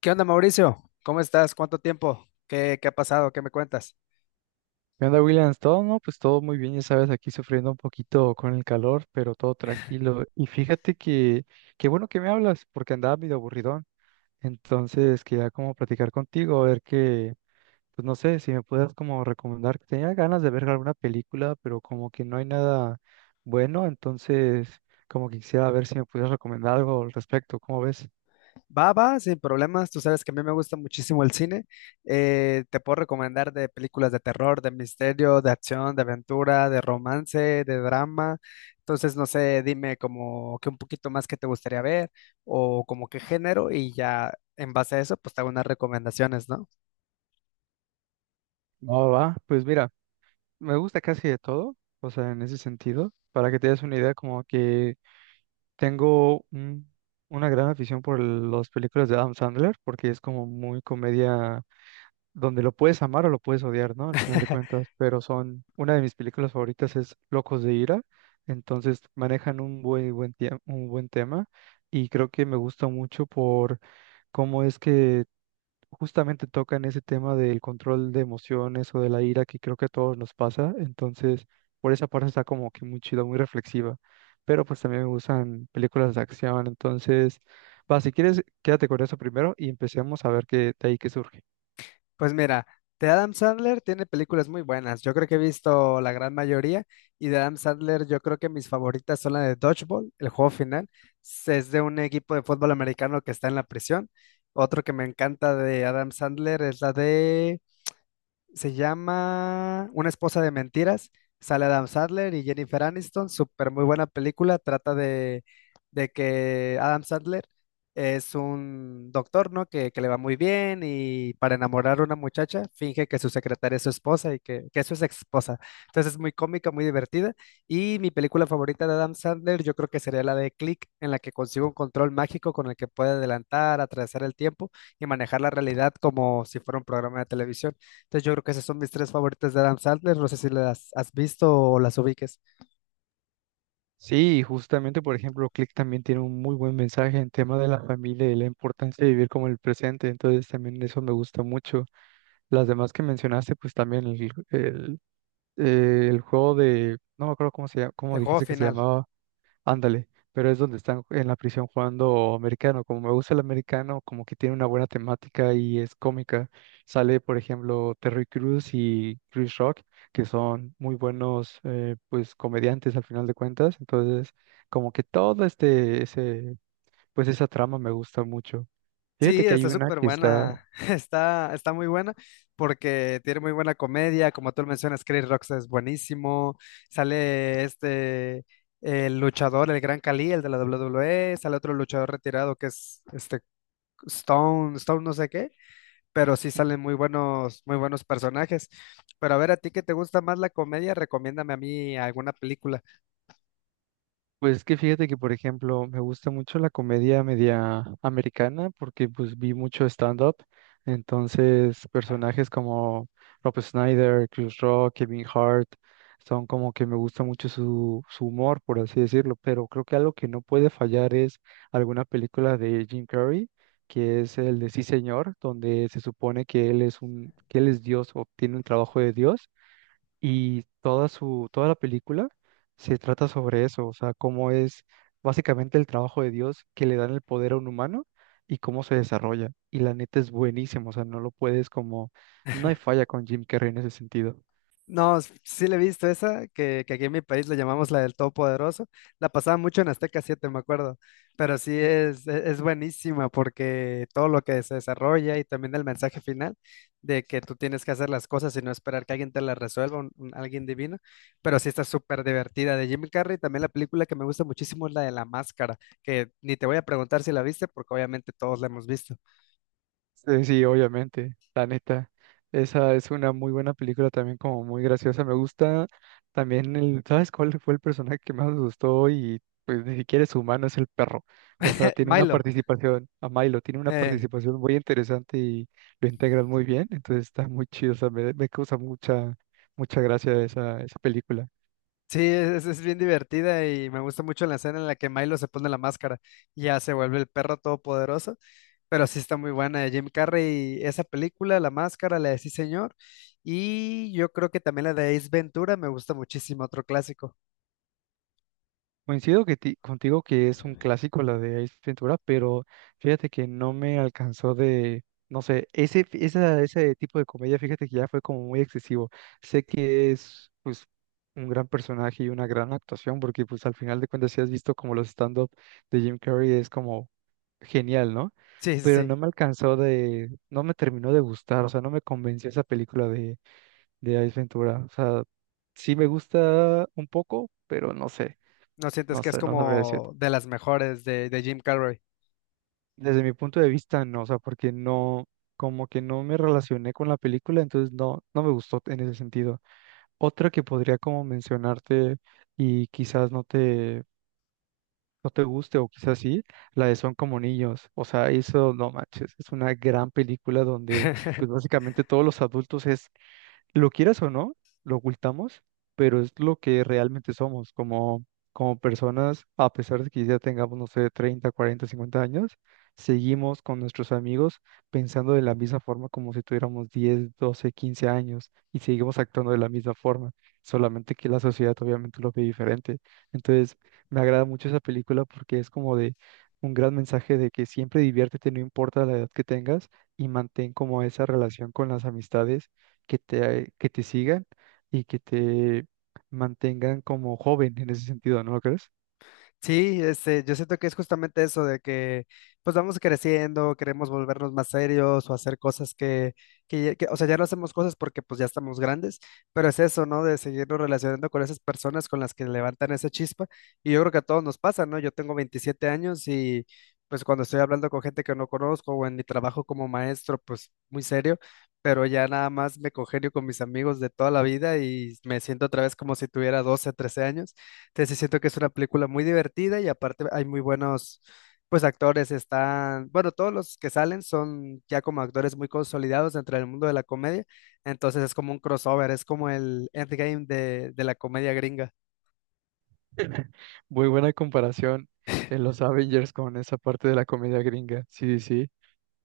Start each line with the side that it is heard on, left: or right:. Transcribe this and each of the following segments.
left: ¿Qué onda, Mauricio? ¿Cómo estás? ¿Cuánto tiempo? ¿Qué ha pasado? ¿Qué me cuentas?
right: ¿Qué onda, Williams? Todo, ¿no? Pues todo muy bien, ya sabes, aquí sufriendo un poquito con el calor, pero todo tranquilo. Y fíjate que qué bueno que me hablas, porque andaba medio aburridón. Entonces, quería como platicar contigo, a ver que pues no sé, si me puedas como recomendar. Tenía ganas de ver alguna película, pero como que no hay nada bueno, entonces como que quisiera ver si me pudieras recomendar algo al respecto. ¿Cómo ves?
left: Va, va, sin problemas. Tú sabes que a mí me gusta muchísimo el cine. Te puedo recomendar de películas de terror, de misterio, de acción, de aventura, de romance, de drama. Entonces, no sé, dime como que un poquito más que te gustaría ver o como qué género y ya en base a eso, pues te hago unas recomendaciones, ¿no?
right: Va, va, pues mira, me gusta casi de todo, o sea, en ese sentido. Para que te des una idea, como que Tengo un- una gran afición por las películas de Adam Sandler, porque es como muy comedia donde lo puedes amar o lo puedes odiar, ¿no? Al final de cuentas, pero son, una de mis películas favoritas es Locos de Ira, entonces manejan un un buen tema y creo que me gusta mucho por cómo es que justamente tocan ese tema del control de emociones o de la ira que creo que a todos nos pasa. Entonces, por esa parte está como que muy chido, muy reflexiva. Pero pues también me gustan películas de acción. Entonces, va, si quieres, quédate con eso primero y empecemos a ver qué de ahí que surge.
left: Pues mira, de Adam Sandler tiene películas muy buenas. Yo creo que he visto la gran mayoría y de Adam Sandler yo creo que mis favoritas son la de Dodgeball, el juego final. Es de un equipo de fútbol americano que está en la prisión. Otro que me encanta de Adam Sandler es la de se llama Una esposa de mentiras. Sale Adam Sandler y Jennifer Aniston. Súper muy buena película. De que Adam Sandler es un doctor, ¿no? Que le va muy bien y para enamorar a una muchacha finge que su secretaria es su esposa y que es su esposa. Entonces es muy cómica, muy divertida. Y mi película favorita de Adam Sandler yo creo que sería la de Click, en la que consigue un control mágico con el que puede adelantar, atravesar el tiempo y manejar la realidad como si fuera un programa de televisión. Entonces yo creo que esas son mis tres favoritas de Adam Sandler. No sé si las has visto o las ubiques.
right: Sí, justamente, por ejemplo, Click también tiene un muy buen mensaje en tema de la familia y la importancia de vivir como el presente. Entonces, también eso me gusta mucho. Las demás que mencionaste, pues también el el juego de, no me acuerdo cómo se llama, cómo
left: El juego
right: dijiste que se
left: final.
right: llamaba, ándale, pero es donde están en la prisión jugando americano. Como me gusta el americano, como que tiene una buena temática y es cómica. Sale, por ejemplo, Terry Crews y Chris Rock, que son muy buenos, pues, comediantes al final de cuentas. Entonces, como que todo este, ese, pues, esa trama me gusta mucho. Fíjate
left: Sí,
right: que hay
left: está
right: una
left: súper
right: que está...
left: buena. Está muy buena porque tiene muy buena comedia. Como tú lo mencionas, Chris Rock es buenísimo. Sale este, el luchador, el Gran Khali, el de la WWE. Sale otro luchador retirado que es Stone no sé qué. Pero sí salen muy buenos personajes. Pero a ver, a ti que te gusta más la comedia, recomiéndame a mí alguna película.
right: Pues es que fíjate que, por ejemplo, me gusta mucho la comedia media americana porque pues vi mucho stand-up. Entonces, personajes como Rob Schneider, Chris Rock, Kevin Hart, son como que me gusta mucho su humor, por así decirlo. Pero creo que algo que no puede fallar es alguna película de Jim Carrey, que es el de Sí Señor, donde se supone que él es un, que él es Dios o tiene un trabajo de Dios y toda la película se trata sobre eso, o sea, cómo es básicamente el trabajo de Dios que le dan el poder a un humano y cómo se desarrolla. Y la neta es buenísimo, o sea, no lo puedes como, no hay falla con Jim Carrey en ese sentido.
left: No, sí le he visto esa, que aquí en mi país le llamamos la del Todopoderoso. La pasaba mucho en Azteca siete, me acuerdo. Pero sí es buenísima porque todo lo que se desarrolla y también el mensaje final de que tú tienes que hacer las cosas y no esperar que alguien te las resuelva, un alguien divino. Pero sí está súper divertida de Jim Carrey. También la película que me gusta muchísimo es la de La Máscara, que ni te voy a preguntar si la viste porque obviamente todos la hemos visto.
right: Sí, sí, obviamente, la neta. Esa es una muy buena película también, como muy graciosa. Me gusta también el, ¿sabes cuál fue el personaje que más me gustó? Y pues ni siquiera es humano, es el perro. O sea, tiene una
left: Milo.
right: participación, a Milo, tiene una
left: eh,
right: participación muy interesante y lo integran muy bien. Entonces está muy chido, o sea, me causa mucha gracia esa película.
left: Sí, es bien divertida y me gusta mucho la escena en la que Milo se pone la máscara y ya se vuelve el perro todopoderoso, pero sí está muy buena de Jim Carrey, esa película, La Máscara, la de Sí Señor, y yo creo que también la de Ace Ventura me gusta muchísimo, otro clásico.
right: Coincido contigo que es un clásico la de Ace Ventura, pero fíjate que no me alcanzó de, no sé, ese tipo de comedia, fíjate que ya fue como muy excesivo. Sé que es pues un gran personaje y una gran actuación, porque pues al final de cuentas si has visto como los stand-up de Jim Carrey es como genial, ¿no?
left: Sí, sí,
right: Pero
left: sí,
right: no me alcanzó de, no me terminó de gustar, o sea, no me convenció esa película de Ace Ventura. O sea, sí me gusta un poco, pero no sé.
left: no sientes
right: No
left: que es
right: sé, no sabría decirte.
left: como de las mejores de Jim Carrey.
right: Desde mi punto de vista, no, o sea, porque no, como que no me relacioné con la película, entonces no, no me gustó en ese sentido. Otra que podría como mencionarte y quizás no te guste o quizás sí, la de Son como niños. O sea, eso no manches, es una gran película donde pues básicamente todos los adultos es lo quieras o no, lo ocultamos, pero es lo que realmente somos como, como personas, a pesar de que ya tengamos, no sé, 30, 40, 50 años, seguimos con nuestros amigos pensando de la misma forma como si tuviéramos 10, 12, 15 años y seguimos actuando de la misma forma, solamente que la sociedad obviamente lo ve diferente. Entonces, me agrada mucho esa película porque es como de un gran mensaje de que siempre diviértete, no importa la edad que tengas, y mantén como esa relación con las amistades que te sigan y que te mantengan como joven en ese sentido, ¿no lo crees?
left: Sí, este, yo siento que es justamente eso de que pues vamos creciendo, queremos volvernos más serios o hacer cosas que, o sea, ya no hacemos cosas porque pues ya estamos grandes, pero es eso, ¿no? De seguirnos relacionando con esas personas con las que levantan esa chispa y yo creo que a todos nos pasa, ¿no? Yo tengo 27 años y pues cuando estoy hablando con gente que no conozco o en mi trabajo como maestro, pues muy serio, pero ya nada más me congenio con mis amigos de toda la vida y me siento otra vez como si tuviera 12, 13 años. Entonces sí siento que es una película muy divertida y aparte hay muy buenos, pues actores están, bueno, todos los que salen son ya como actores muy consolidados dentro del mundo de la comedia, entonces es como un crossover, es como el endgame de la comedia gringa.
right: Muy buena comparación en los Avengers con esa parte de la comedia gringa, sí, sí.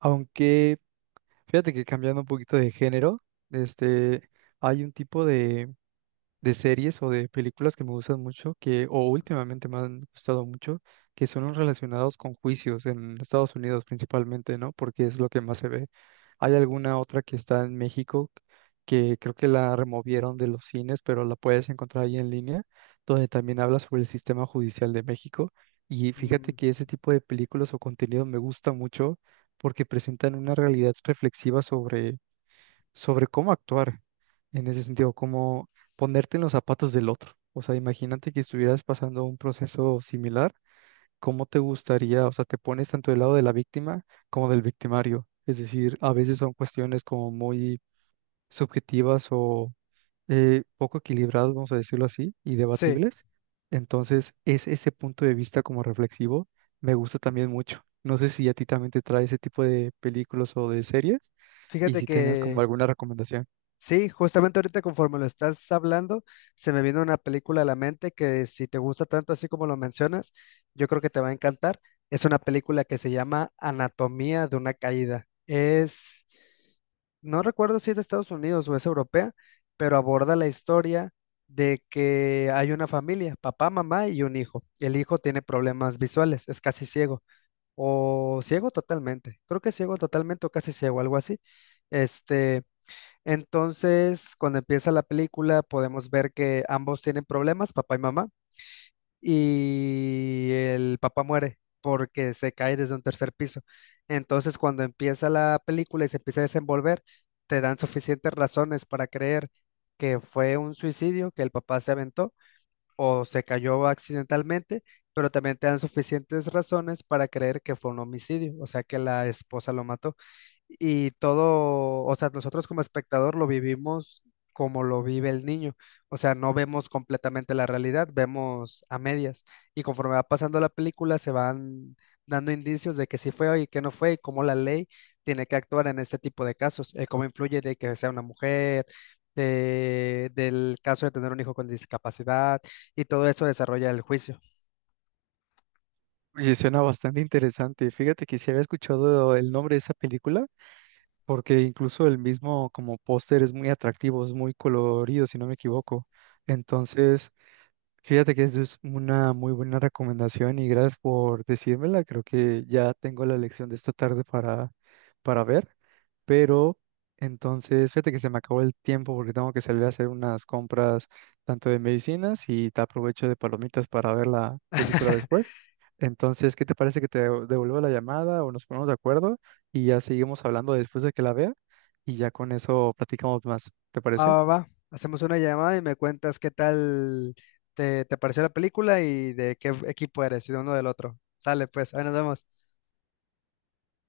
right: Aunque fíjate que cambiando un poquito de género, este, hay un tipo de series o de películas que me gustan mucho, que, o últimamente me han gustado mucho, que son los relacionados con juicios en Estados Unidos principalmente, ¿no? Porque es lo que más se ve. Hay alguna otra que está en México que creo que la removieron de los cines, pero la puedes encontrar ahí en línea, donde también habla sobre el sistema judicial de México. Y fíjate
left: Mm,
right: que ese tipo de películas o contenido me gusta mucho porque presentan una realidad reflexiva sobre cómo actuar en ese sentido, cómo ponerte en los zapatos del otro. O sea, imagínate que estuvieras pasando un proceso similar, ¿cómo te gustaría? O sea, te pones tanto del lado de la víctima como del victimario. Es decir, a veces son cuestiones como muy subjetivas o poco equilibradas, vamos a decirlo así, y
left: sí,
right: debatibles. Entonces, es ese punto de vista como reflexivo, me gusta también mucho. No sé si a ti también te trae ese tipo de películas o de series y
left: fíjate
right: si tengas como
left: que
right: alguna recomendación.
left: sí, justamente ahorita conforme lo estás hablando, se me vino una película a la mente que si te gusta tanto así como lo mencionas, yo creo que te va a encantar. Es una película que se llama Anatomía de una caída. Es No recuerdo si es de Estados Unidos o es europea, pero aborda la historia de que hay una familia, papá, mamá y un hijo. El hijo tiene problemas visuales, es casi ciego o ciego totalmente. Creo que ciego totalmente o casi ciego, algo así. Este, entonces, cuando empieza la película, podemos ver que ambos tienen problemas, papá y mamá y el papá muere porque se cae desde un tercer piso. Entonces, cuando empieza la película y se empieza a desenvolver, te dan suficientes razones para creer que fue un suicidio, que el papá se aventó o se cayó accidentalmente, pero también te dan suficientes razones para creer que fue un homicidio, o sea, que la esposa lo mató y todo, o sea, nosotros como espectador lo vivimos como lo vive el niño, o sea, no vemos completamente la realidad, vemos a medias y conforme va pasando la película se van dando indicios de que sí fue y que no fue y cómo la ley tiene que actuar en este tipo de casos, cómo influye de que sea una mujer, del caso de tener un hijo con discapacidad y todo eso desarrolla el juicio.
right: Oye, suena bastante interesante. Fíjate que sí había escuchado el nombre de esa película, porque incluso el mismo como póster es muy atractivo, es muy colorido, si no me equivoco. Entonces, fíjate que eso es una muy buena recomendación y gracias por decírmela. Creo que ya tengo la lección de esta tarde para ver. Pero entonces, fíjate que se me acabó el tiempo porque tengo que salir a hacer unas compras tanto de medicinas y te aprovecho de palomitas para ver la película después. Entonces, ¿qué te parece que te devuelva la llamada o nos ponemos de acuerdo y ya seguimos hablando después de que la vea y ya con eso platicamos más? ¿Te
left: Va,
right: parece?
left: va, va. Hacemos una llamada y me cuentas qué tal te pareció la película y de qué equipo eres y de uno del otro. Sale, pues, ahí nos vemos.